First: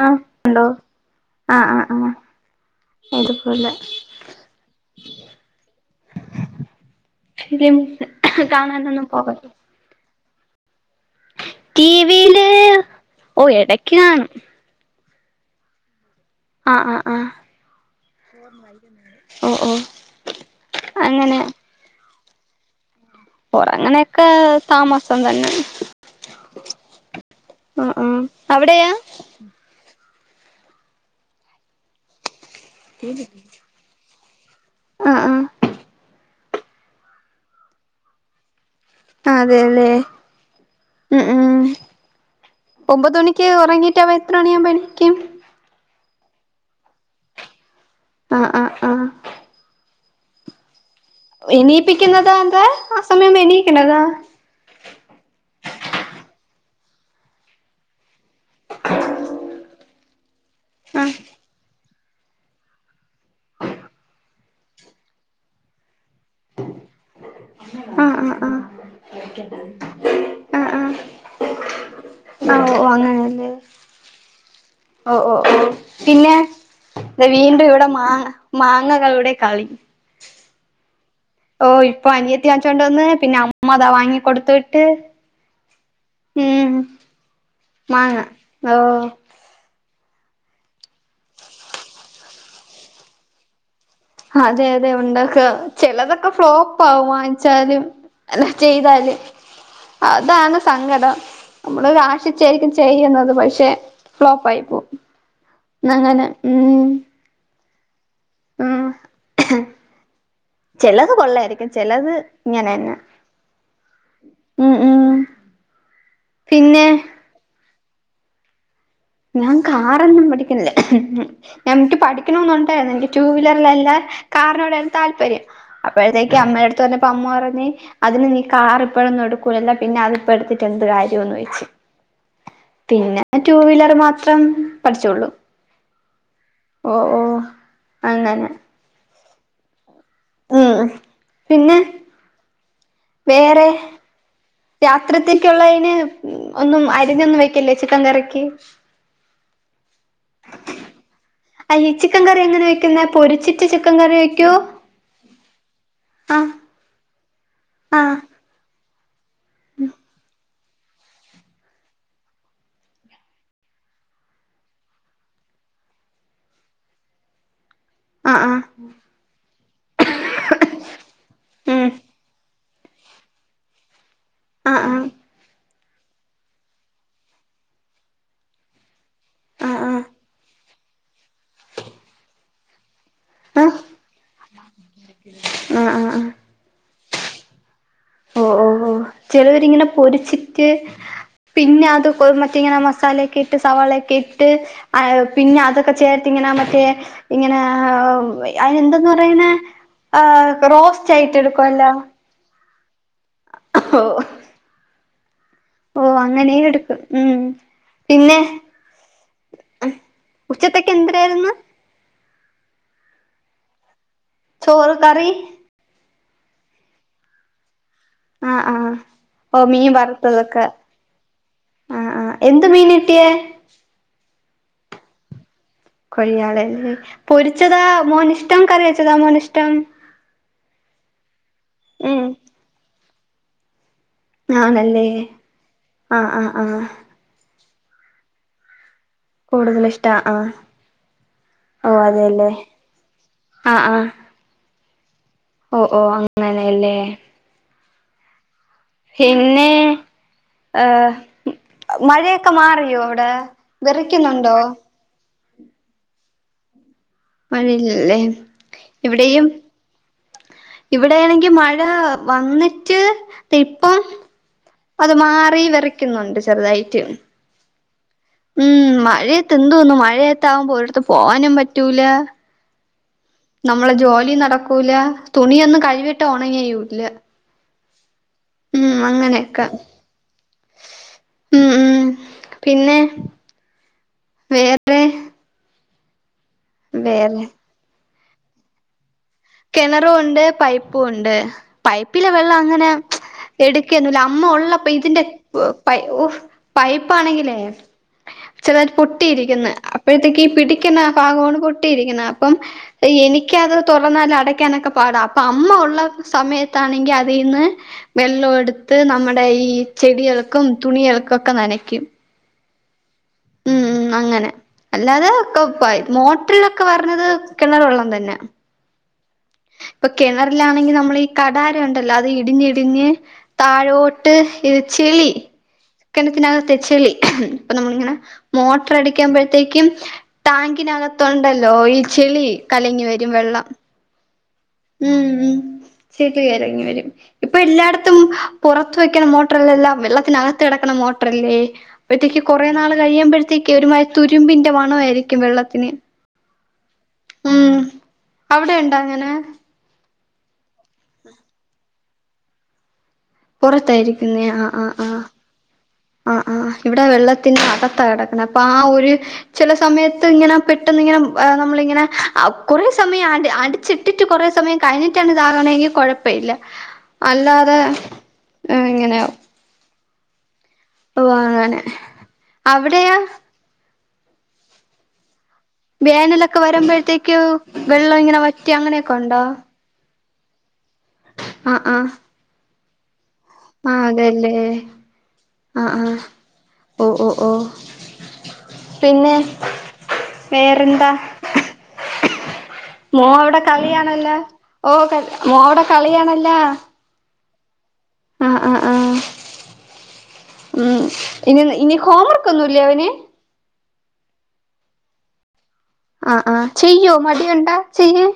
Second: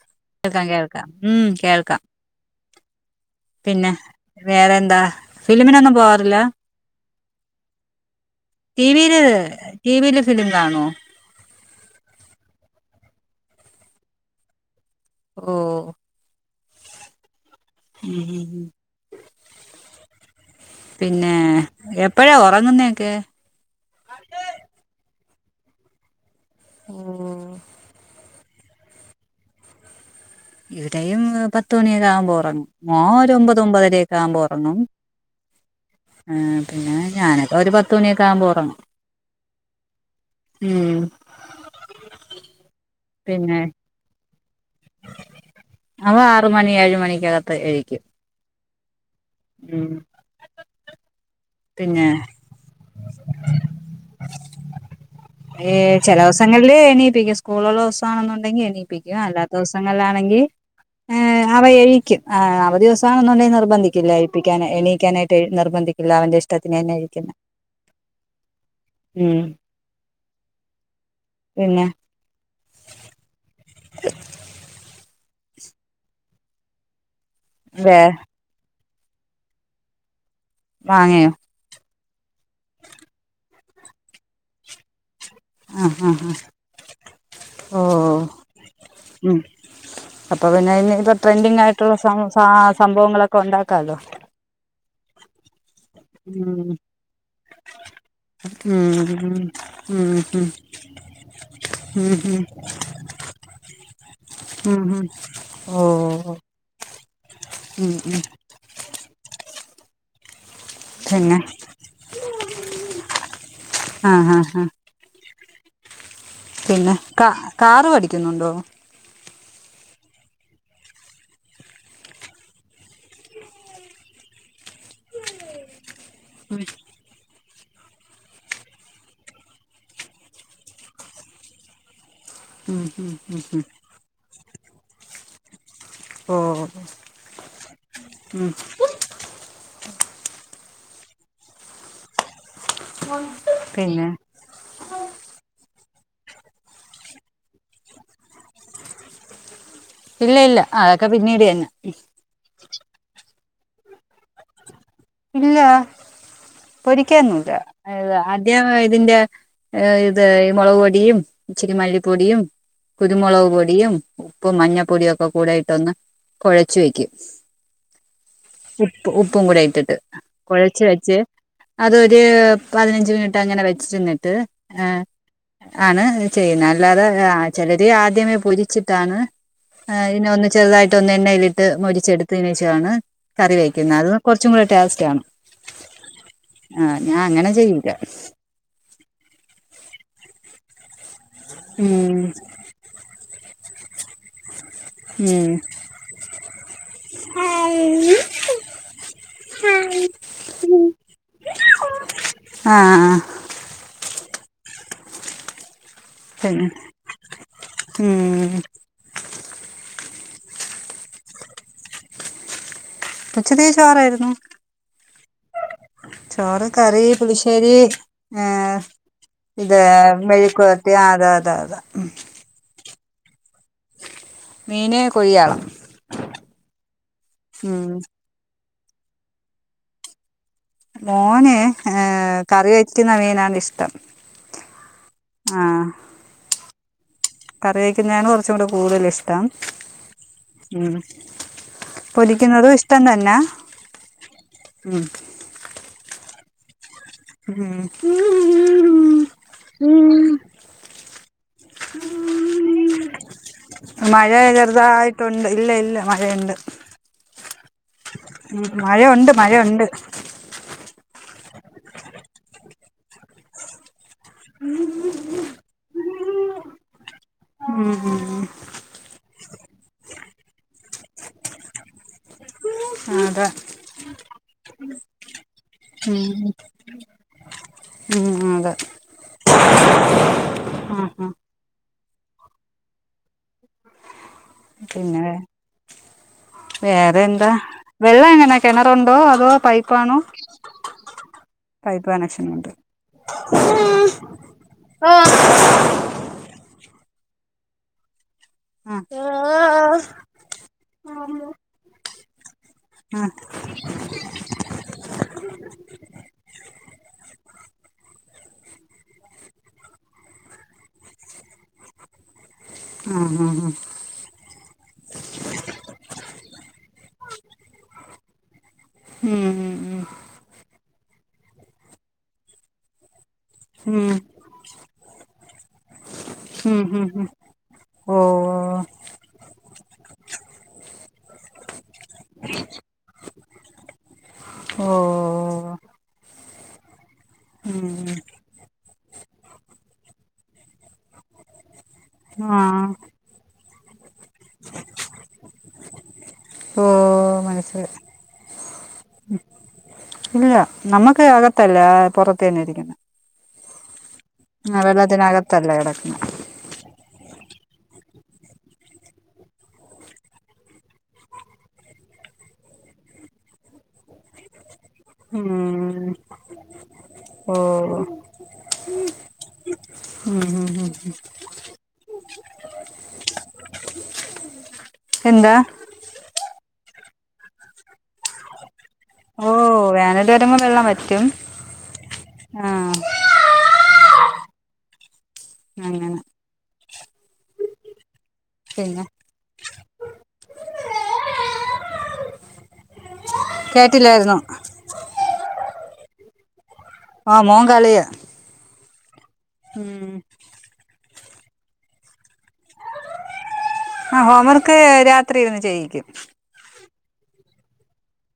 ആഹ് കേൾക്കാം, ഉണ്ടോ കേൾക്കാം ഹ്മ്മ് ആഹ് ആഹ് കേൾക്കാം ആഹ് ഇതുപോലെ പിന്നെ, വേറെ എന്താ ഫിലിമിനൊന്നും പോവാറില്ലാ [unintelligible] കാണാനൊന്നും ടിവിയില്, പോകല് ടിവിയില് ഫിലിം കാണോ ടിവിയില്, ഓ എടക്ക് കാണും ഓഹ് ആഹ് ആഹ് ആഹ് ഉം [inaudible] ഓഹ് ഓഹ് അതെങ്ങനെ എപ്പഴാ ഒറങ്ങുന്നേ? ഒറങ്ങ്ണേക്കെ താമസം തന്നെ. ഉം ആഹ് ആഹ് അവിടെയാ? ഇവിടെയും പത്തുമണിയൊര് ആവുമ്പൊ ഒറങ്ങും മോൻ ഒരു ഒമ്പത് ഒമ്പതരേക്ക ആവുമ്പോ ഒ റങ്ങും ആഹ് ആഹ് ഏഹ് പിന്നെ ഞാനക്കെ ഒരു പത്തുമണിയൊക്ക ആവുമ്പ ഒറങ്ങും. അതേലേ. ഉം ഒമ്പത് മണിക്ക് പിന്നെ ഒറങ്ങീട്ടവൻ എത്ര മണിയാവുമ്പ എണീക്കും? അവ ആറ് മണി ഏഴ് മണിക്കകത്ത് എഴീക്കും. അആ ആ ഉം പിന്നെ എണീപ്പിക്കുന്നതാ അതാ ആ സമയാവുമ്പ എണീക്കെണ്ടതാ ഏ ചെലോസങ്ങളില് എണീപ്പിക്കും സ്കൂളൊള്ള ദിവസാണെന്നുണ്ടെങ്കി എണീപ്പിക്കും അല്ലാത്ത ദിവസങ്ങളിലാ ണെങ്കി ആഹ് ആ അവ എഴീ ക്കും ആ അവധി ദിവസണെന്നുണ്ടെ നിർബന്ധിക്കില്ല എഴീപ്പിക്കാൻ എണീക്കാനായിട്ട് എഴ് നിർബന്ധിക്കില്ല അവന്റെ ഇഷ്ടത്തിന് തന്നെ എഴിക്കുന്നെ ആ ആ ആ ഉം പിന്നെ ഓ ഓ അങ്ങനെല്ലേ ഓ ഓ ഓ പിന്നെ വീണ്ടും ഇവിടെ വേ മാ മാ ങ്ങകളുടെ കളി മാങ്ങയോ പ്പൊ അനിയത്തി വാച്ചോണ്ട് വന്ന് പിന്ന അമ്മതാ വാങ്ങി കൊടുത്ത് വിട്ട് ആഹ ഹാ ഉം ഹാ ഓ മാങ്ങ ഓ ഉം അപ്പ പിന്നെ ഇനിയിപ്പ ട്രെൻഡിങ് ആയിട്ടുള്ള സം സാ സംഭവങ്ങളൊക്ക ഒണ്ടാക്കാല്ലോ അതെ അതെ ഉണ്ടാക്കാം ചെലതൊക്ക ഉം ഫ്ലോപ്പാവും വാങ്ങിച്ചാലും അല്ല ഉം ചെയ്താല് ഉം ഉം ഉം അതാണ് സങ്കടം നമ്മള് ഉം ആശിച്ചായിരിക്കും ചെയ്യുന്നത് പക്ഷെ ഉം ഫ്ലോപ്പയിപ്പോവും ഉം അങ്ങനെ ഉം മ്മ് മ്മ് ഉം ചെലത് പിന്നെ കൊള്ളാരിക്കും ചെലത് ഇങ്ങനെന്ന ആഹ ആഹ ആഹ് പിന്നെ കാ കാറ് പഠിക്കുന്നുണ്ടോ? ഞാൻ കാറന്നും പഠിക്കുന്നില്ല ഞാ എനിക്ക് പഠിക്കണോന്നൊണ്ടായിരുന്നു എനിക്ക് ടൂ വീലറിൽ എല്ലാ കാറിനോടാണ് താല്പര്യം അപ്പോഴത്തേക്ക് അമ്മേടടുത്ത് പറഞ്ഞപ്പം അമ്മ പറ നീ അതിന് നീ കാറിപ്പഴൊന്നും എടുക്കൂലല്ല പിന്ന അതിപ്പ എടുത്തിട്ട് എന്ത് കാര്യോന്നോയിച്ച് ഉം ഉം പിന്നെ ഉം ടൂ ഉം വീലറ് മാത്രം പഠിച്ചോള്ളൂ ഓ ഓ അങ്ങനെ മ്മ് ഉം പിന്നെ വേറെ പിന്നെ രാത്രിത്തേക്കുള്ളയിന് മ്മ് ഒന്നും അരിഞ്ഞൊന്നും വെക്കല്ലേ ചിക്കൻ കറിക്ക് ഇല്ല ഇല്ല അതൊക്കെ പിന്നീട് തന്നെ അയ്യേ ചിക്കൻ കറി എങ്ങനാ വെക്കുന്നെ പൊരിച്ചി ചിക്കൻ കറി വെയ്ക്കോ ഇല്ല പൊരിക്കേന്നുല്ല ആ ഏ അദ്യം ഇതിന്റെ ഏ ഇത് ഈ മൊളവ് പൊടിയും ഇച്ചിരി മല്ലിപ്പൊടിയും കുരുമൊളവ് പൊടിയും ഉപ്പും മഞ്ഞപ്പൊടിയും ഒക്ക കൂടയിട്ടൊന്ന് കൊഴച്ച് വെക്കും ആ ആ ഉപ്പ് ഉപ്പും കൂടെയിട്ടിട്ട് കൊഴച്ച് വെച്ച് ഉം അതൊര് പതിനഞ്ച് മിനിറ്റ് അങ്ങനെ വെച്ചിരുന്നിട്ട്- ആഹ് ആഹ് ആണ് ചെയ്യുന്നത് അല്ലാതെ ചിലര് ആദ്യമേ പൊരിച്ചിട്ട് ആണ്- ആഹ് ആഹ് അയിനെ ഒന്ന് ചെറുതായിട്ട് ഒന്ന് എണ്ണയിലിട്ട് മൊരിച്ചെടുത്തതിനനച്ചാണ് കറി വെക്കുന്നത് അത് കുറച്ചൂടെ ടേസ്റ്റ് ആണ് ആ ഉ ആഹ് ഞാൻ അങ്ങനെ ചെയ്യൂല ഓ ഓ ഓ ചിലവരിങ്ങനെ പൊരിച്ചിട്ട് പിന്നെ അത് ഉം കോഴിമുട്ട ഇങ്ങനെ മസാലൊക്കെ ഇട്ട് സവാളൊക്കെ ഇട്ട്- ആ ഉം പിന്നെ അതൊക്കെ ചേർത്ത് ഇങ്ങനെ മറ്റേ ഇങ്ങനെ അതിനെന്തെന്ന പറയുന്ന- ആ റോസ്റ്റ് ആയിട്ട എടുക്കുവല്ലോ ആഹ ആ ഓ ഓ അങ്ങനെയും പിന്നെ എടുക്കും ഉം പിന്നെ ഉം ഉച്ചത്തേക്കെ എന്തരായിരുന്നു ഉച്ചകത്തേക് ചോർ ആയിരുന്നു ചോറും കറി ചോറ് കറി പുളിശ്ശേരി ആഹ് ആഹ ആഹ് ഓ ഇത് മീൻ വറുത്തതൊക്കെ മെഴികെവരട്ടി അത അത അത ആഹ് ആഹ് [inaudible] മീന് കൊഴിചാള കൊഴിയാളല്ലേ പൊരിച്ചതാ മോനു ഇഷ്ടം കറി വച്ചതാ മോനു ഇഷ്ട്ടം മോനെ ഏ കറി വക്കുന്ന മീനാണ് ഇഷ്ടം ആണെല്ലേ ആഹ് ആഹ് ആഹ് ആഹ കറി വെക്കുന്നതാണ് കുറച്ചൂടെ കൂടുതൽ ഇഷ്ട്ടം കൂടുതൽ ഇഷ്ട ആഹ് ഓ അതെല്ലേ പൊരിക്കുന്നതു ഇഷ്ടം തന്ന ആഹ് ആഹ് ഉം ഓ ഓ അങ്ങനെല്ലേ ഉം മ്മ് പിന്നെ ഏഹ് മഴയൊക്കെ മാറിയോ അടെ മഴ ചെറുതായിട്ടൊണ്ട് ഇല്ല ഇല്ല മഴയുണ്ട് മഴയില്ലേ ഉം മഴയൊണ്ട് മഴയൊണ്ട് ഇവിടേണെങ്കി മഴ വന്നിട്ട് തിപ്പം അത് മാറി വെറക്കുന്നുണ്ട് ചെറുതായിട്ട് ഉം മഴയൊക്കെ എന്തോന്ന് മഴയത്താകുമ്പോ ഒരിടത്ത് പോവാനും പറ്റൂല ആ, അതെ നമ്മള് ഉം, അതെ ഉം അങ്ങനെയക്കെ ആ ആ ഉം ഉം പിന്നെ വേറെ പിന്നെ വേറെ എന്താ വെള്ള എങ്ങനാ കിണറോ കിണറുവൊണ്ട് പൈപ്പുവൊണ്ട് പൈപ്പ് പൈപ്പിലെ കണക്ഷൻ വെള്ളം ഉണ്ട് അങ്ങനെ എടുക്കെന്നുല്ല അമ്മ ഉള്ളപ്പോ ആ ഇതിന്റെ പൈ ഓ പൈപ്പാണെങ്കിലേ ചെതാട്ട് ആ, ആ, പൊട്ടിയിരിക്ക്ന്ന് അപ്പഴത്തേക്ക് ഈ പിടിക്ന്നാ ആ. ഭാഗണ് പൊട്ടിരിക്ന്ന പ്പം എനിക്കത് തോർ അടക്കാനക്ക പാട അപ്പ അമ്മ ഒള്ള സമയത്തണെങ്കി അതിന്ന് വെള്ളോടുത്ത് നമ്മ ടെ ഈ ചെടികൾക്കും തുണികൾക്കും ഒക്കെ നനക്കും ആഹ് ആഹ് അഹ് അല്ലാതെ മോട്ടറിലൊക്കെ വരണത് ഉം. പ്പൊ കെണറിലാണെങ്കി നമ്മൾ ഈ കടാരഒണ്ടല്ലോ അത് ഇടിഞ്ഞിടിഞ്ഞ് താഴോട്ട് ഉം, ഇ [unintelligible] ച്ചിളി കെണറ്റിനകത്തെ ഉം, ചെളി ഉം. പ്പൊ നമ്മളിങ്ങനെ ഓ മോട്ട്ര് അടിക്കമ്പഴത്തേക്കും ടാങ്കി തിനകത്തൊണ്ടല്ലോ ഈ ചെളി കലങ്ങി വരും വെള്ളം ഓ ഉം ഉം ചെളിറങ്ങി വരും ഇപ്പോ ഉം. എല്ലാട്ത്തും പുറ ത്വേക്കണ മോട്ർ അല്ലല്ലോ വെള്ളത്തിനകത്ത് കടക്ക്ണെ മോട് ഡ്രല്ലേ അപ്പഴ്ത്തേക്ക് ആ കൊറേ നാള് കയമ്പഴത്തേക്ക് ഒരുമാ തുരുമ്പിന്റെ മണരിക്കും വെള്ളത്തിന് ഓ ഉം മനസ്സിലായി അവിടെണ്ടാ അങ്ങനെ ഇല്ല നമ്മക്ക് അകത്തല്ല പൊറത്തന്നെ ഇരിക്ന്ന പൊറത്താരി ആ വെള്ളത്തിനകത്തല്ല കെടക് ആഹ് ആഹ് ഇവിടെ വെള്ളത്തിന്റെ അക ത്താകെടക്കണെ അപ്പൊ ആ ഒരു ചെല സമയത്തിങ്ങനെ പെട്ടെന്ന് ഇങ്ങനെ നമ്മളിങ്ങനെ അവ് കൊറേ സമയം ആണ്ട് അടിച്ചിട്ടിട്ട് കൊറെ സമയം കഴിഞ്ഞിട്ടാണ് ഇതാകണെങ്കി ഉം കൊഴപ്പം ഇല്ലാ ഓ അല്ലാതെ ഏഫ് ഇങ്ങനെയാവും ഉം ഉം ഉം ഓ അങ്ങനെ അവിടെയോ? എന്താ? വേനലൊക്കെ വരുമ്പഴത്തേക്കും വെള്ളം ഇങ്ങനെ വറ്റി അങ്ങനെയൊക്കെ ഒണ്ടോ? ഓ [unintelligible] വെള്ളം വറ്റ് ആഹ് ആഹ് ആഹ് അതേല്ലേ ആഹ് ആഹ് അങ്ങനെ ഓഹ് ഓഹ് ഓഹ് പിന്നെ, വേറെന്താ? മോ അവിടെ കേട്ടില്ലായിരുന്നു കളിയാണല്ലോ ഓഹ് ക മോ അവിടെ കളിയാണല്ലോ? ആഹ് മോൻ കളിയാ. ആഹ് ആഹ് ആഹ് ഉം ഉം ഇനി ഇനി ഹോം വർകൊന്നുമില്ലേ അവന് ആ ഹോംവർക്ക് രാത്രിയിരുന്ന് ചെയ്യും ആ ആ ചെയ്യോ മടിയുണ്ടോ ചെയ്യ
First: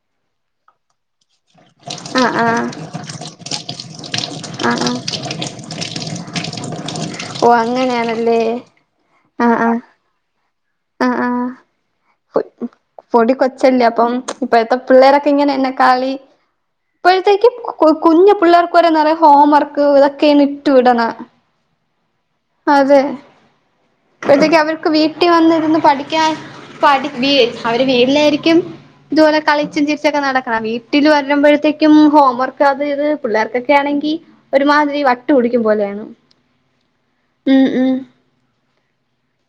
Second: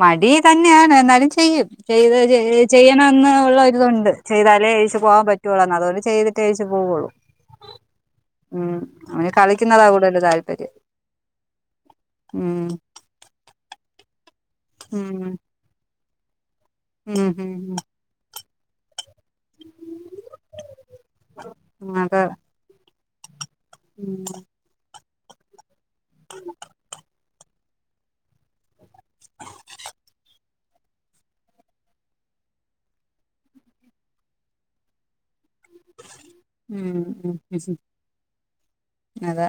മടി തന്നെയാണ്, എന്നാലും ചെയ്യും ചെയ്ത് ആഹ് ആഹ് ചെയ്യണം എന്നൊള്ള രിതുണ്ട് ചെയ്താലേ ആഹ് ഇരിച്ചച്ച് ആഹ് പോകാൻ പറ്റുള്ളൊന്ന് അതുകൊണ്ട് ചെയ്തിട്ട് തേച്ചു പോവൊള്ളൂ ഓ അങ്ങനെയാണ് ഉം അവന് കളിക്കുന്നതാ കൂടുതൽ താല്പര്യം ആഹ് ഉം പൊടി കൊച്ചല്ലേ അപ്പം ഇപ്പഴത്തെ ഉം പിള്ളേരൊക്കെ ഇങ്ങനെന്നെ കളി ഉം ഉം ഇപ്പോഴത്തേക്കും ഉം കു കുഞ്ഞു പിള്ളേർക്ക് വരെ നെറയെ ഹോം വർക്ക് ഇതൊക്കെ ഇട്ടു വിടണെ ആ അതെ അതെ ഉം അപ്പയത്തേക്ക് അവർക്ക് വീട്ടിൽ വന്നിരുന്ന് പഠിക്കാൻ പഠി അവര് വീട്ടിലായിരിക്കും ഇതുപോലെ കളിച്ചും ചീരിച്ചൊക്കെ നട ക്കാ വീട്ടിൽ വരുമ്പോഴത്തേക്കും ഹോം വർക്ക് അത് ഇത് പിള്ളേർക്കൊക്കെ ആണെങ്കി ഒരുമാതിരി വ ട്ട് പിടിക്കും പോലെയാണ് ഉം ഉം അതെ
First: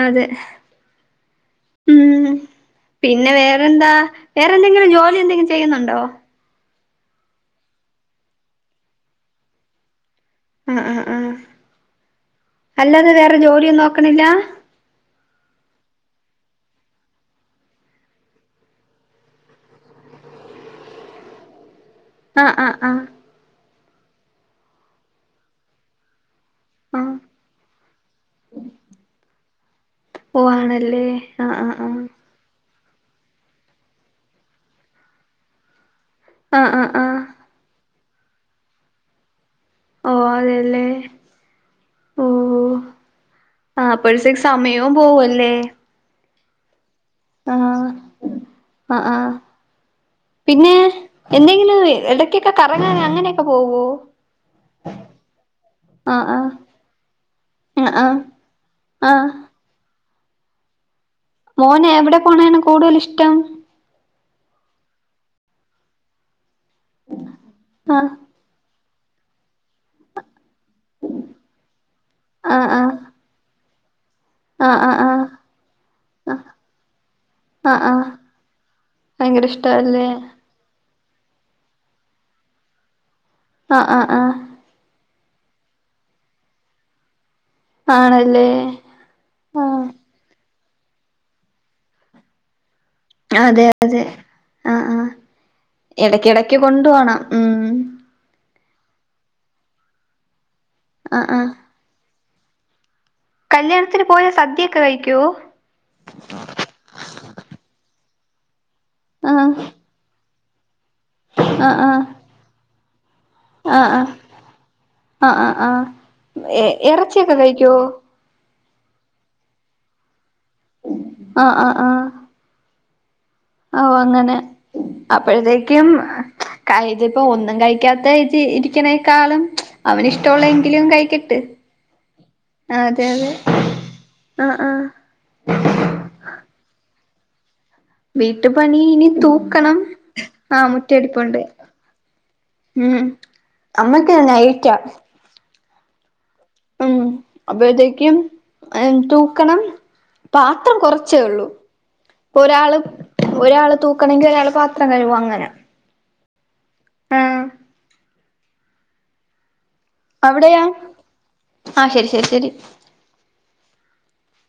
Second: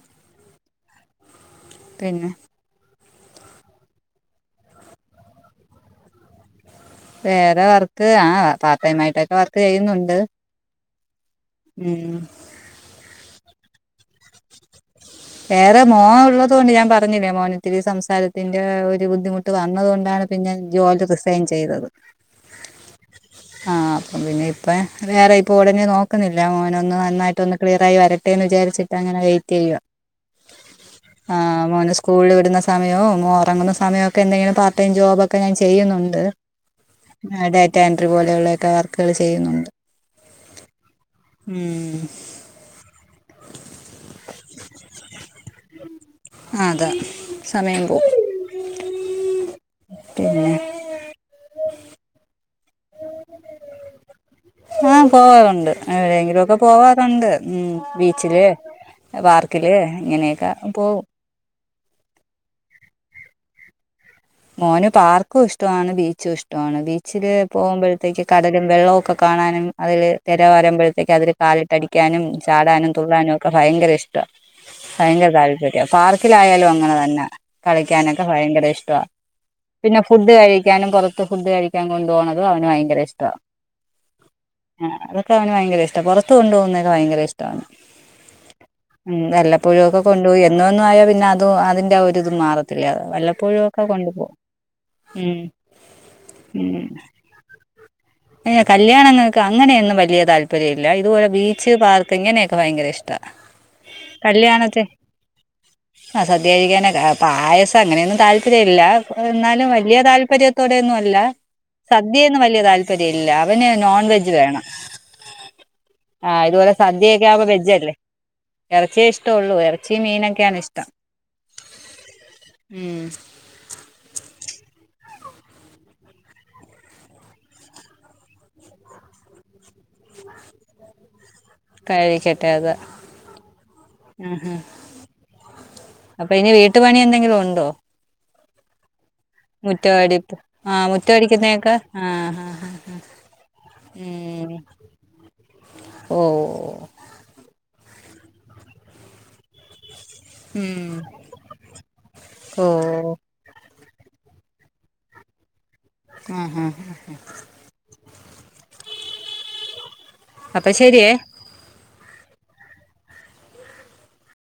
അതെ ഉം പിന്നെ പിന്നെ വേറെന്താ വേറെ എന്തെങ്കിലും ജോലി എന്തെങ്കിലും ചെയ്യുന്നുണ്ടോ വേറെ വർക്ക് ആ പാർട്ട് ടൈം ആയിട്ടൊക്കെ വർക്ക് ചെയ്യുന്നുണ്ട് ആ ആ ആ ഉം വേറെ ജോലിയൊന്നും നോക്കണില്ല വേറെ, മോന് ഉള്ളതോണ്ട് ഞാൻ പറഞ്ഞില്ലേ മോനിത്തിരി സംസാരത്തിന്റെ ഒരു ബുദ്ധിമുട്ട് വന്നതുകൊണ്ടാണ് പിന്നെ ഞാൻ ജോലി റിസൈൻ ചെയ്തത് ആഹ് ആഹ് ആഹ് ആ അപ്പം പിന്നെ ഇപ്പ വേറെ ഇപ്പൊ ഉടനെ നോക്കുന്നില്ല എല്ലാം ഒരെന്നു ആഹ് നന്നായിട്ട് ഒന്ന് ക്ലിയറായി വരട്ടെന്ന് വിചാരിച്ചിട്ട്ങ്ങനെ വെയിറ്റ് ചെയ്യുക ഓ ആണല്ലേ ആ ആഹ് ആഹ് മോന ആഹ് സ്കൂളിൽ വിടുന്ന സമയോ ഉറങ്ങുന്ന സമയൊക്കെ എന്തെങ്കിലും പാർട്ട്ടൈം ജോബൊക്കെ ഞാൻ ചെയ്യുന്നുണ്ട് ആഹ് ആഹ് ആഹ് ഡാറ്റ എൻട്രി പോലെയുള്ളൊക്കെ വർക്കുകൾ ചെയ്യുന്നുണ്ട് ഓ അതെല്ലേ ഉം ഓ ആ അപ്പോഴത്തേക്ക് സമയവും പോവല്ലേ അ അതെ ആ ആ ആ. പിന്നെ എന്തെങ്കിലും ഇടക്കൊക്കെ കറങ്ങാ അങ്ങനെയൊക്കെ പോവോ ആ. പോവാറുണ്ട് ആ ആ എവിടെങ്കിലും ഒക്കെ പോവാറുണ്ട് ആ ആ ഉംബീച്ചില് ആ പാർക്കില് ഇങ്ങനെയൊക്കെ പോവും മോനെ എവിടെ പോണാണ് കൂടുതല് ഇഷ്ടം മോന് പാർക്കും ഇഷ്ടമാണ് ബീച്ചും ഇഷ്ടമാണ് ബീച്ചില് ആ പോകുമ്പോഴത്തേക്ക് കടലും വെള്ളവും ഒക്കെ കാണാനും അതില് തിര വരുമ്പോഴത്തേക്ക് അതില് കാലിട്ട് അടിക്കാനും ആ ആ ചാടാനും തുള്ളാനും ഒക്കെ ഭയങ്കര ഇഷ്ടാ ആ ആ ഭയങ്കര ആ താല്പര്യ പാർക്കിലായയാലും അങ്ങനെ തന്നെ ആ ആ കളിക്കാനൊക്കെ ഭയങ്കര ഇഷ്ടമാണ് ഭയങ്കര പിന്നെ ഇഷ്ടല്ലേ ഫുഡ് കഴിക്കാനും പുറത്ത് ഫുഡ് കഴിക്കാൻ കൊണ്ട് പോണതും അവന് ഭയങ്കര ഇഷ് ആ ആ ആ അവ ഭയങ്കര ഇഷ്‌ട പുറത്ത കൊണ്ട് പോകുന്നത്ക്ക ഭയങ്കര ഇഷ് ആണല്ലേ ആ ട്ടാവല്ലപ്പോഴും ഒക്കെ കൊണ്ടുപോയി എന്നുമെന്നും ആയാ പിന്നെ അതും അതിൻന്റെ ആ ഒരിതും മാറത്തില്ല വല്ലപ്പോഴും അതെ ഒക്കെ കൊണ്ടുപോകും ആ ആ ഉം ഇടക്ക് ഇടക്ക് ഉം കൊണ്ട് പോണം ഉം ഏഹ് കല്യാണങ്ങക്ക് അങ്ങനെയൊന്നും വല്യ താല്പര്യയില്ല ആ ഇതുപോലെ ആ ബീച്ച്, പാർക്ക് ഇങ്ങനെയൊക്കെ ഭയങ്കര ഇഷ് കല്യാണത്തിന് പോയാ സദ്യക്കെ കഴിക്കോ? ആഹ് സദ്യ കഴിക്കാനാ ക പായസം അങ്ങനെയൊന്നും താല്പ ല്ല ആഹ് എന്നാലും വല്യ താല്പര്യത്തോടെ ഒന്നും അല്ല ആ ആ സദ്യയൊന്നും വല്യ താല്പ ഇല്ല അവന് ആ ആ നോൺ വെജ് വേണം. ആ ആ ആ ആഹ് ഇതുപോലെ സദ്യയൊക്കെ ഇറച്ചിയൊക്കെ ആവുമ്പോ കഴിക്കുവോ വെജ്ജല്ലേ എറച്ചിയെ ഇഷ്ട്ട ഒള്ളൂ എറച്ചിം മീനൊക്ക് ആഹ് ആഹ് ആഹ് ഉം ഓഹ് അങ്ങനെ അപ്പഴ്ത്തേക്കും ക ഇതിപ്പൊ ഒന്നും കഴിക്കാത്തജ് ഇരിക്കണേക്കാളും അവനിഷ്ട്ടവൊള്ള എങ്കിലും കഴിക്കട്ട്. കഴിക്കട്ടെ അത് അതെ അതെ ആഹ് ആഹ് അപ്പൊ ഇനി വീട്ടു പണി എന്തെങ്കിലും ഉണ്ടോ വീട്ടു പണി ഇനി തൂക്കണം മുറ്റവടിപ്പ് ആഹ് മുറ്റം അടിപ്പൊണ്ട് മുറ്റവടിക്കുന്നയൊക്കെ ആഹ് ആഹ് ഉം ആഹ് അമ്മക്ക് നയിറ്റാ ഓ ഉം അപ്പഴതേക്കും തൂക്കണം പാത്രം ഉം കൊറച്ചേ ഉള്ളൂ ഇപ്പൊ ഒരാള് ഓഹ് ഒരാള് തൂ ക്കണെങ്കിൽ ഒരാൾ പാത്രം കഴിവും അങ്ങന ആഹ് ഹാ അവിടെയാ അപ്പൊ ശരിയേ ആഹ് ശരി ശരി ശരി